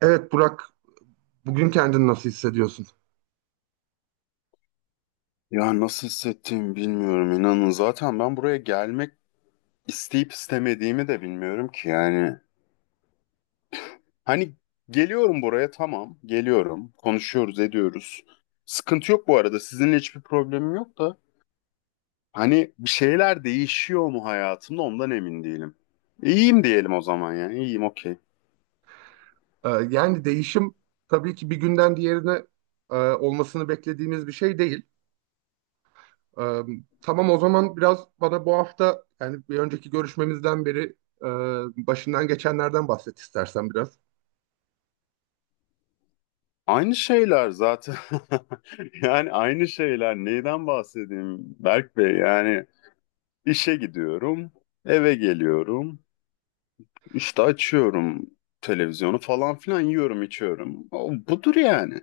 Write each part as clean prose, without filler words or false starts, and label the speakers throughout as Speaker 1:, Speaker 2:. Speaker 1: Evet Burak, bugün kendini nasıl hissediyorsun?
Speaker 2: Ya nasıl hissettiğimi bilmiyorum inanın. Zaten ben buraya gelmek isteyip istemediğimi de bilmiyorum ki yani. Hani geliyorum buraya, tamam, geliyorum, konuşuyoruz ediyoruz. Sıkıntı yok, bu arada sizinle hiçbir problemim yok da. Hani bir şeyler değişiyor mu hayatımda ondan emin değilim. İyiyim diyelim o zaman, yani iyiyim, okey.
Speaker 1: Yani değişim tabii ki bir günden diğerine olmasını beklediğimiz bir şey değil. Ee, tamam, o zaman biraz bana bu hafta, yani bir önceki görüşmemizden beri başından geçenlerden bahset istersen biraz.
Speaker 2: Aynı şeyler zaten yani aynı şeyler, neyden bahsedeyim Berk Bey, yani işe gidiyorum, eve geliyorum. İşte açıyorum televizyonu falan filan, yiyorum içiyorum. O, budur yani.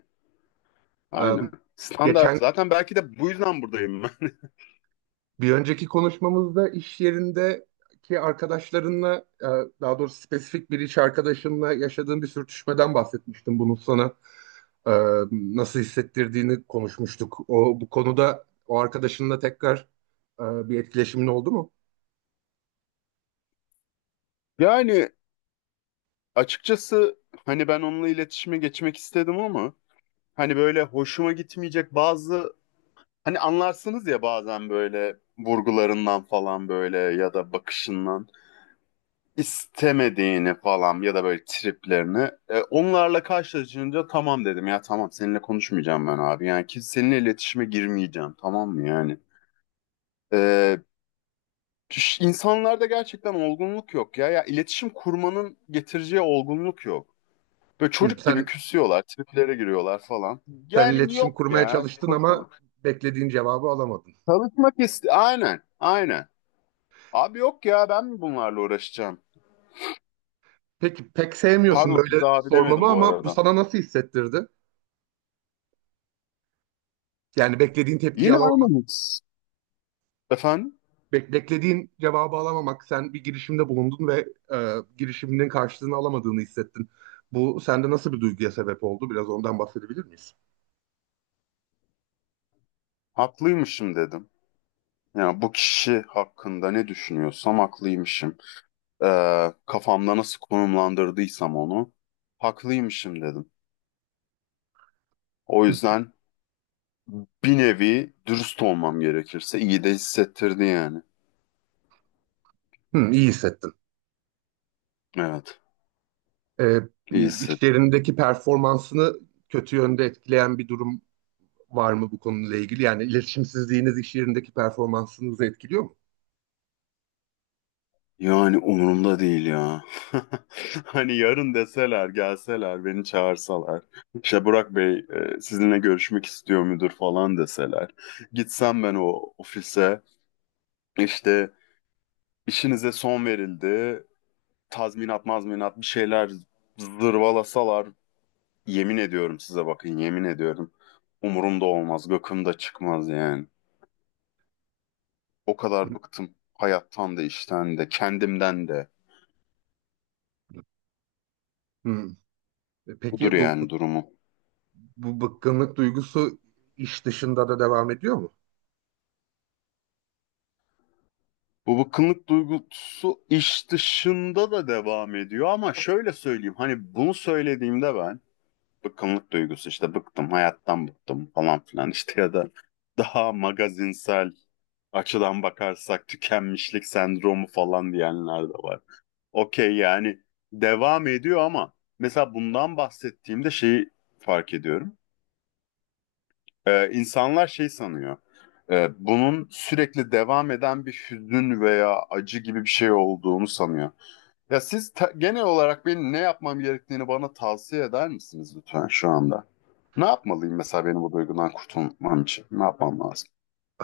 Speaker 1: Ee,
Speaker 2: Aynen. Standart.
Speaker 1: geçen
Speaker 2: Zaten belki de bu yüzden buradayım ben.
Speaker 1: Bir önceki konuşmamızda iş yerindeki arkadaşlarınla, e, daha doğrusu spesifik bir iş arkadaşınla yaşadığın bir sürtüşmeden bahsetmiştim. Bunun sana e, nasıl hissettirdiğini konuşmuştuk. O bu konuda o arkadaşınla tekrar e, bir etkileşimin oldu mu?
Speaker 2: Yani açıkçası hani ben onunla iletişime geçmek istedim ama hani böyle hoşuma gitmeyecek bazı hani, anlarsınız ya, bazen böyle vurgularından falan, böyle ya da bakışından. İstemediğini falan ya da böyle triplerini. Onlarla karşılaşınca tamam dedim ya, tamam seninle konuşmayacağım ben abi. Yani ki seninle iletişime girmeyeceğim, tamam mı yani. E, insanlarda gerçekten olgunluk yok ya. Ya iletişim kurmanın getireceği olgunluk yok. Böyle
Speaker 1: Hı,
Speaker 2: çocuk gibi
Speaker 1: sen
Speaker 2: küsüyorlar, triplere giriyorlar falan.
Speaker 1: sen
Speaker 2: Yani
Speaker 1: iletişim
Speaker 2: yok
Speaker 1: kurmaya
Speaker 2: ya.
Speaker 1: çalıştın ama
Speaker 2: Konuşalım.
Speaker 1: beklediğin cevabı alamadın.
Speaker 2: Çalışmak iste... Aynen, aynen. Abi yok ya, ben mi bunlarla uğraşacağım?
Speaker 1: Peki, pek sevmiyorsun
Speaker 2: Pardon,
Speaker 1: böyle
Speaker 2: size abi
Speaker 1: sormamı
Speaker 2: demedim bu
Speaker 1: ama bu
Speaker 2: arada.
Speaker 1: sana nasıl hissettirdi? Yani beklediğin tepkiyi
Speaker 2: Yine
Speaker 1: alamadın.
Speaker 2: aynı mix. Efendim?
Speaker 1: Beklediğin cevabı alamamak, sen bir girişimde bulundun ve girişiminin karşılığını alamadığını hissettin. Bu sende nasıl bir duyguya sebep oldu? Biraz ondan bahsedebilir miyiz?
Speaker 2: Haklıymışım dedim. Yani bu kişi hakkında ne düşünüyorsam haklıymışım. Kafamda nasıl konumlandırdıysam onu, haklıymışım dedim. O yüzden bir nevi, dürüst olmam gerekirse, iyi de hissettirdi yani.
Speaker 1: Hı, iyi hissettin.
Speaker 2: Evet,
Speaker 1: E,
Speaker 2: iyi hisset.
Speaker 1: işlerindeki performansını kötü yönde etkileyen bir durum var mı bu konuyla ilgili? Yani iletişimsizliğiniz iş yerindeki performansınızı etkiliyor mu?
Speaker 2: Yani umurumda değil ya. Hani yarın deseler, gelseler, beni çağırsalar. İşte Burak Bey sizinle görüşmek istiyor müdür falan deseler. Gitsem ben o ofise, işte, İşinize son verildi, tazminat mazminat bir şeyler zırvalasalar, yemin ediyorum size, bakın yemin ediyorum. Umurumda olmaz, gıkımda çıkmaz yani. O kadar bıktım hayattan da işten de kendimden de.
Speaker 1: Hı.
Speaker 2: Budur
Speaker 1: Peki
Speaker 2: yani durumu.
Speaker 1: bu bıkkınlık duygusu iş dışında da devam ediyor mu?
Speaker 2: Bu bıkkınlık duygusu iş dışında da devam ediyor ama şöyle söyleyeyim. Hani bunu söylediğimde ben, bıkkınlık duygusu, işte bıktım hayattan, bıktım falan filan, işte ya da daha magazinsel açıdan bakarsak tükenmişlik sendromu falan diyenler de var. Okey, yani devam ediyor ama mesela bundan bahsettiğimde şeyi fark ediyorum. İnsanlar şey sanıyor. Bunun sürekli devam eden bir hüzün veya acı gibi bir şey olduğunu sanıyor. Genel olarak benim ne yapmam gerektiğini bana tavsiye eder misiniz lütfen şu anda? Ne yapmalıyım mesela benim bu duygudan kurtulmam için? Ne yapmam lazım?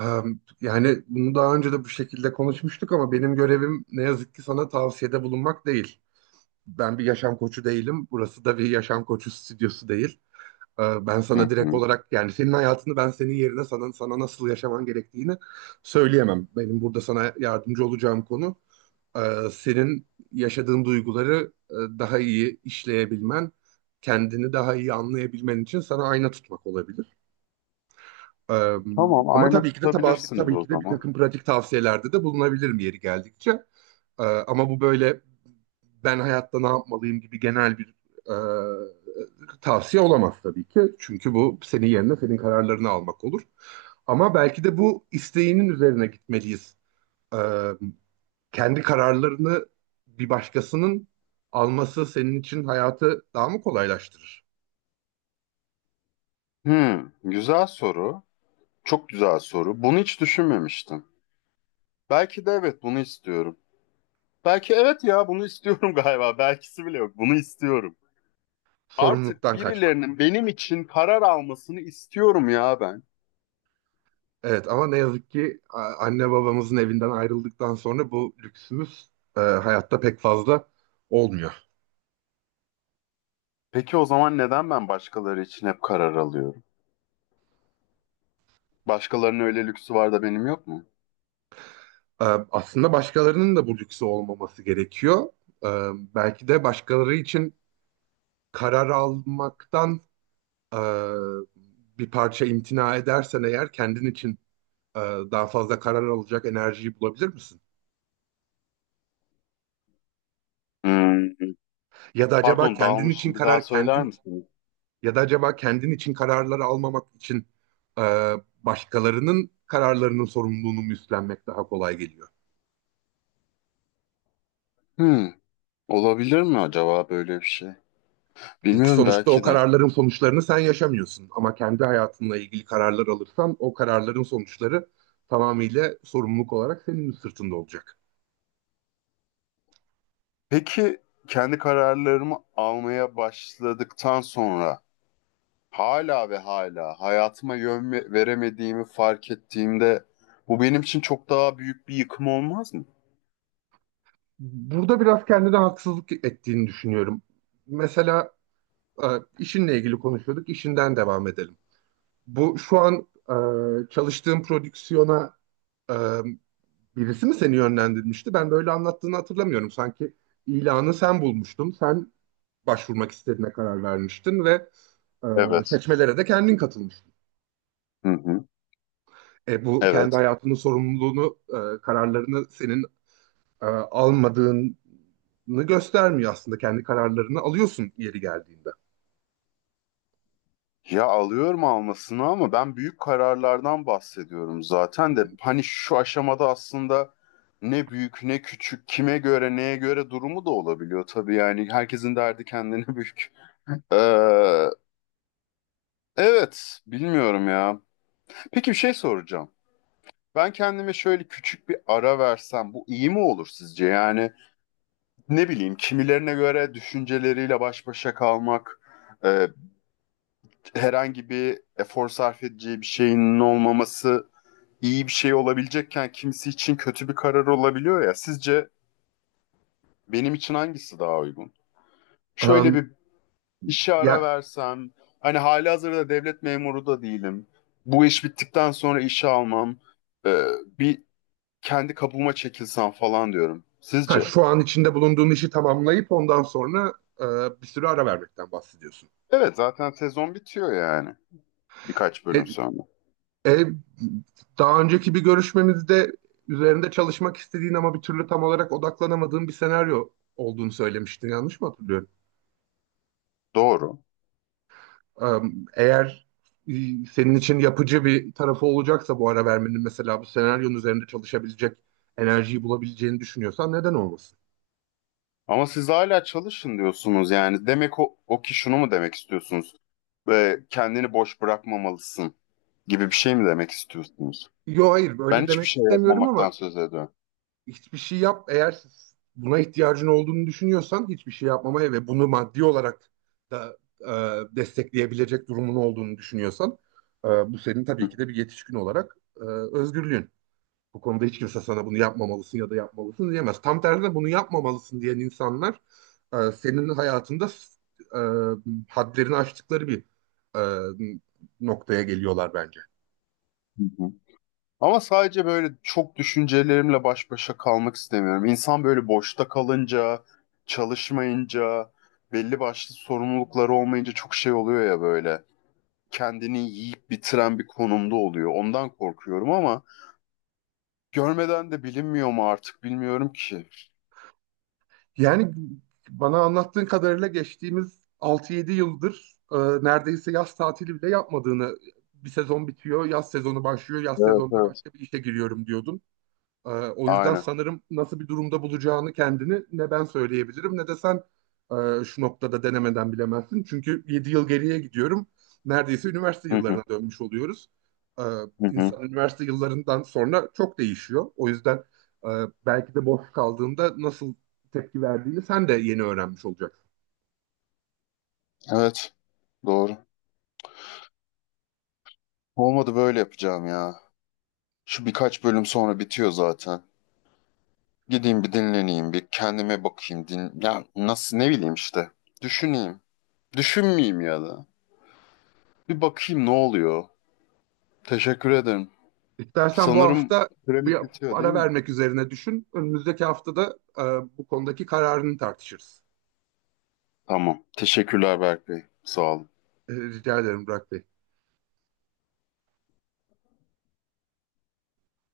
Speaker 1: Ee, Yani bunu daha önce de bu şekilde konuşmuştuk ama benim görevim ne yazık ki sana tavsiyede bulunmak değil. Ben bir yaşam koçu değilim. Burası da bir yaşam koçu stüdyosu değil. Ben sana
Speaker 2: Hı
Speaker 1: direkt
Speaker 2: hı.
Speaker 1: olarak, yani senin hayatını ben senin yerine sana nasıl yaşaman gerektiğini söyleyemem. Benim burada sana yardımcı olacağım konu, senin yaşadığın duyguları daha iyi işleyebilmen, kendini daha iyi anlayabilmen için sana ayna tutmak olabilir. Ee,
Speaker 2: Tamam,
Speaker 1: Ama
Speaker 2: ayna
Speaker 1: tabii ki de tabii,
Speaker 2: tutabilirsiniz
Speaker 1: tabii
Speaker 2: o
Speaker 1: ki de bir
Speaker 2: zaman.
Speaker 1: takım pratik tavsiyelerde de bulunabilirim yeri geldikçe. Ama bu böyle ben hayatta ne yapmalıyım gibi genel bir tavsiye olamaz tabii ki. Çünkü bu senin yerine senin kararlarını almak olur. Ama belki de bu isteğinin üzerine gitmeliyiz. Ee, Kendi kararlarını bir başkasının alması senin için hayatı daha mı kolaylaştırır?
Speaker 2: Hı, güzel soru. Çok güzel soru. Bunu hiç düşünmemiştim. Belki de evet, bunu istiyorum. Belki evet ya, bunu istiyorum galiba. Belkisi bile yok. Bunu istiyorum. Artık
Speaker 1: Sorumluluktan kaçmak.
Speaker 2: birilerinin benim için karar almasını istiyorum ya ben.
Speaker 1: Evet ama ne yazık ki anne babamızın evinden ayrıldıktan sonra bu lüksümüz hayatta pek fazla olmuyor.
Speaker 2: Peki o zaman neden ben başkaları için hep karar alıyorum? Başkalarının öyle lüksü var da benim yok mu?
Speaker 1: E, Aslında başkalarının da bu lüksü olmaması gerekiyor. E, Belki de başkaları için karar almaktan e, bir parça imtina edersen, eğer kendin için e, daha fazla karar alacak enerjiyi bulabilir misin?
Speaker 2: Hmm,
Speaker 1: Ya da acaba
Speaker 2: pardon,
Speaker 1: kendin için
Speaker 2: dağılmışım. Bir daha
Speaker 1: karar
Speaker 2: söyler
Speaker 1: kendin
Speaker 2: misiniz?
Speaker 1: Ya da acaba kendin için kararları almamak için e, başkalarının kararlarının sorumluluğunu mu üstlenmek daha kolay geliyor?
Speaker 2: Hmm. Olabilir mi acaba böyle bir şey?
Speaker 1: Çünkü
Speaker 2: Bilmiyorum,
Speaker 1: sonuçta o
Speaker 2: belki de.
Speaker 1: kararların sonuçlarını sen yaşamıyorsun. Ama kendi hayatınla ilgili kararlar alırsan o kararların sonuçları tamamıyla sorumluluk olarak senin sırtında olacak.
Speaker 2: Peki kendi kararlarımı almaya başladıktan sonra hala ve hala hayatıma veremediğimi fark ettiğimde, bu benim için çok daha büyük bir yıkım olmaz mı?
Speaker 1: Burada biraz kendine haksızlık ettiğini düşünüyorum. Mesela e, işinle ilgili konuşuyorduk, işinden devam edelim. Bu şu an çalıştığım prodüksiyona e, birisi mi seni yönlendirmişti? Ben böyle anlattığını hatırlamıyorum. Sanki ilanı sen bulmuştun. Sen başvurmak istediğine karar vermiştin ve e,
Speaker 2: Evet.
Speaker 1: seçmelere de kendin katılmıştın.
Speaker 2: Hı hı.
Speaker 1: Bu kendi
Speaker 2: Evet.
Speaker 1: hayatının sorumluluğunu, kararlarını senin almadığını göstermiyor aslında. Kendi kararlarını alıyorsun yeri geldiğinde.
Speaker 2: Ya alıyorum almasını ama ben büyük kararlardan bahsediyorum zaten de, hani şu aşamada aslında ne büyük ne küçük, kime göre neye göre durumu da olabiliyor tabii, yani herkesin derdi kendine büyük. Ee, evet, bilmiyorum ya. Peki bir şey soracağım. Ben kendime şöyle küçük bir ara versem bu iyi mi olur sizce? Yani ne bileyim, kimilerine göre düşünceleriyle baş başa kalmak, e, herhangi bir efor sarf edeceği bir şeyin olmaması iyi bir şey olabilecekken kimisi için kötü bir karar olabiliyor ya. Sizce benim için hangisi daha uygun? Şöyle
Speaker 1: E,
Speaker 2: bir, İşe ara
Speaker 1: ya,
Speaker 2: versem, hani halihazırda devlet memuru da değilim. Bu iş bittikten sonra işe almam, e, bir kendi kabuğuma çekilsem falan diyorum.
Speaker 1: ha,
Speaker 2: Sizce?
Speaker 1: şu an içinde bulunduğun işi tamamlayıp ondan sonra e, bir sürü ara vermekten bahsediyorsun.
Speaker 2: Evet, zaten sezon bitiyor yani birkaç
Speaker 1: E,
Speaker 2: bölüm sonra.
Speaker 1: E, Daha önceki bir görüşmemizde üzerinde çalışmak istediğin ama bir türlü tam olarak odaklanamadığın bir senaryo olduğunu söylemiştin. Yanlış mı hatırlıyorum?
Speaker 2: Doğru.
Speaker 1: Eğer e, senin için yapıcı bir tarafı olacaksa bu ara vermenin, mesela bu senaryonun üzerinde çalışabilecek enerjiyi bulabileceğini düşünüyorsan neden olmasın?
Speaker 2: Ama siz hala çalışın diyorsunuz yani. Demek o ki, şunu mu demek istiyorsunuz? Kendini boş bırakmamalısın gibi bir şey mi demek istiyorsunuz?
Speaker 1: Yo hayır,
Speaker 2: Ben
Speaker 1: böyle
Speaker 2: hiçbir
Speaker 1: demek
Speaker 2: şey
Speaker 1: istemiyorum
Speaker 2: yapmamaktan
Speaker 1: ama
Speaker 2: söz ediyorum.
Speaker 1: hiçbir şey yap. Eğer buna ihtiyacın olduğunu düşünüyorsan hiçbir şey yapmamaya ve bunu maddi olarak da destekleyebilecek durumun olduğunu düşünüyorsan bu senin tabii ki de bir yetişkin olarak özgürlüğün. Bu konuda hiç kimse sana bunu yapmamalısın ya da yapmalısın diyemez. Tam tersine bunu yapmamalısın diyen insanlar senin hayatında e, hadlerini aştıkları bir e, noktaya geliyorlar bence.
Speaker 2: Hı hı. Ama sadece böyle çok düşüncelerimle baş başa kalmak istemiyorum. İnsan böyle boşta kalınca, çalışmayınca, belli başlı sorumlulukları olmayınca çok şey oluyor ya böyle. Kendini yiyip bitiren bir konumda oluyor. Ondan korkuyorum ama görmeden de bilinmiyor mu, artık bilmiyorum ki.
Speaker 1: Yani bana anlattığın kadarıyla geçtiğimiz 6-7 yıldır neredeyse yaz tatili bile yapmadığını, bir sezon bitiyor, yaz sezonu başlıyor, yaz
Speaker 2: Evet,
Speaker 1: sezonunda
Speaker 2: evet.
Speaker 1: başka bir işe giriyorum diyordun. O yüzden
Speaker 2: Aynen.
Speaker 1: sanırım nasıl bir durumda bulacağını kendini ne ben söyleyebilirim ne de sen şu noktada denemeden bilemezsin. Çünkü 7 yıl geriye gidiyorum. Neredeyse üniversite
Speaker 2: Hı hı,
Speaker 1: yıllarına dönmüş oluyoruz. Ee,
Speaker 2: hı hı.
Speaker 1: insan üniversite yıllarından sonra çok değişiyor. O yüzden e, belki de boş kaldığında nasıl tepki verdiğini sen de yeni öğrenmiş olacaksın.
Speaker 2: Evet, doğru. Olmadı böyle yapacağım ya. Şu birkaç bölüm sonra bitiyor zaten. Gideyim bir dinleneyim, bir kendime bakayım. Din ya, nasıl, ne bileyim işte. Düşüneyim. Düşünmeyeyim ya da. Bir bakayım ne oluyor. Teşekkür ederim.
Speaker 1: İstersen bu
Speaker 2: Sanırım
Speaker 1: hafta bir
Speaker 2: süremiz bitiyor değil
Speaker 1: ara
Speaker 2: mi?
Speaker 1: vermek üzerine düşün. Önümüzdeki haftada bu konudaki kararını tartışırız.
Speaker 2: Tamam. Teşekkürler Berk Bey. Sağ olun.
Speaker 1: Rica ederim Burak Bey.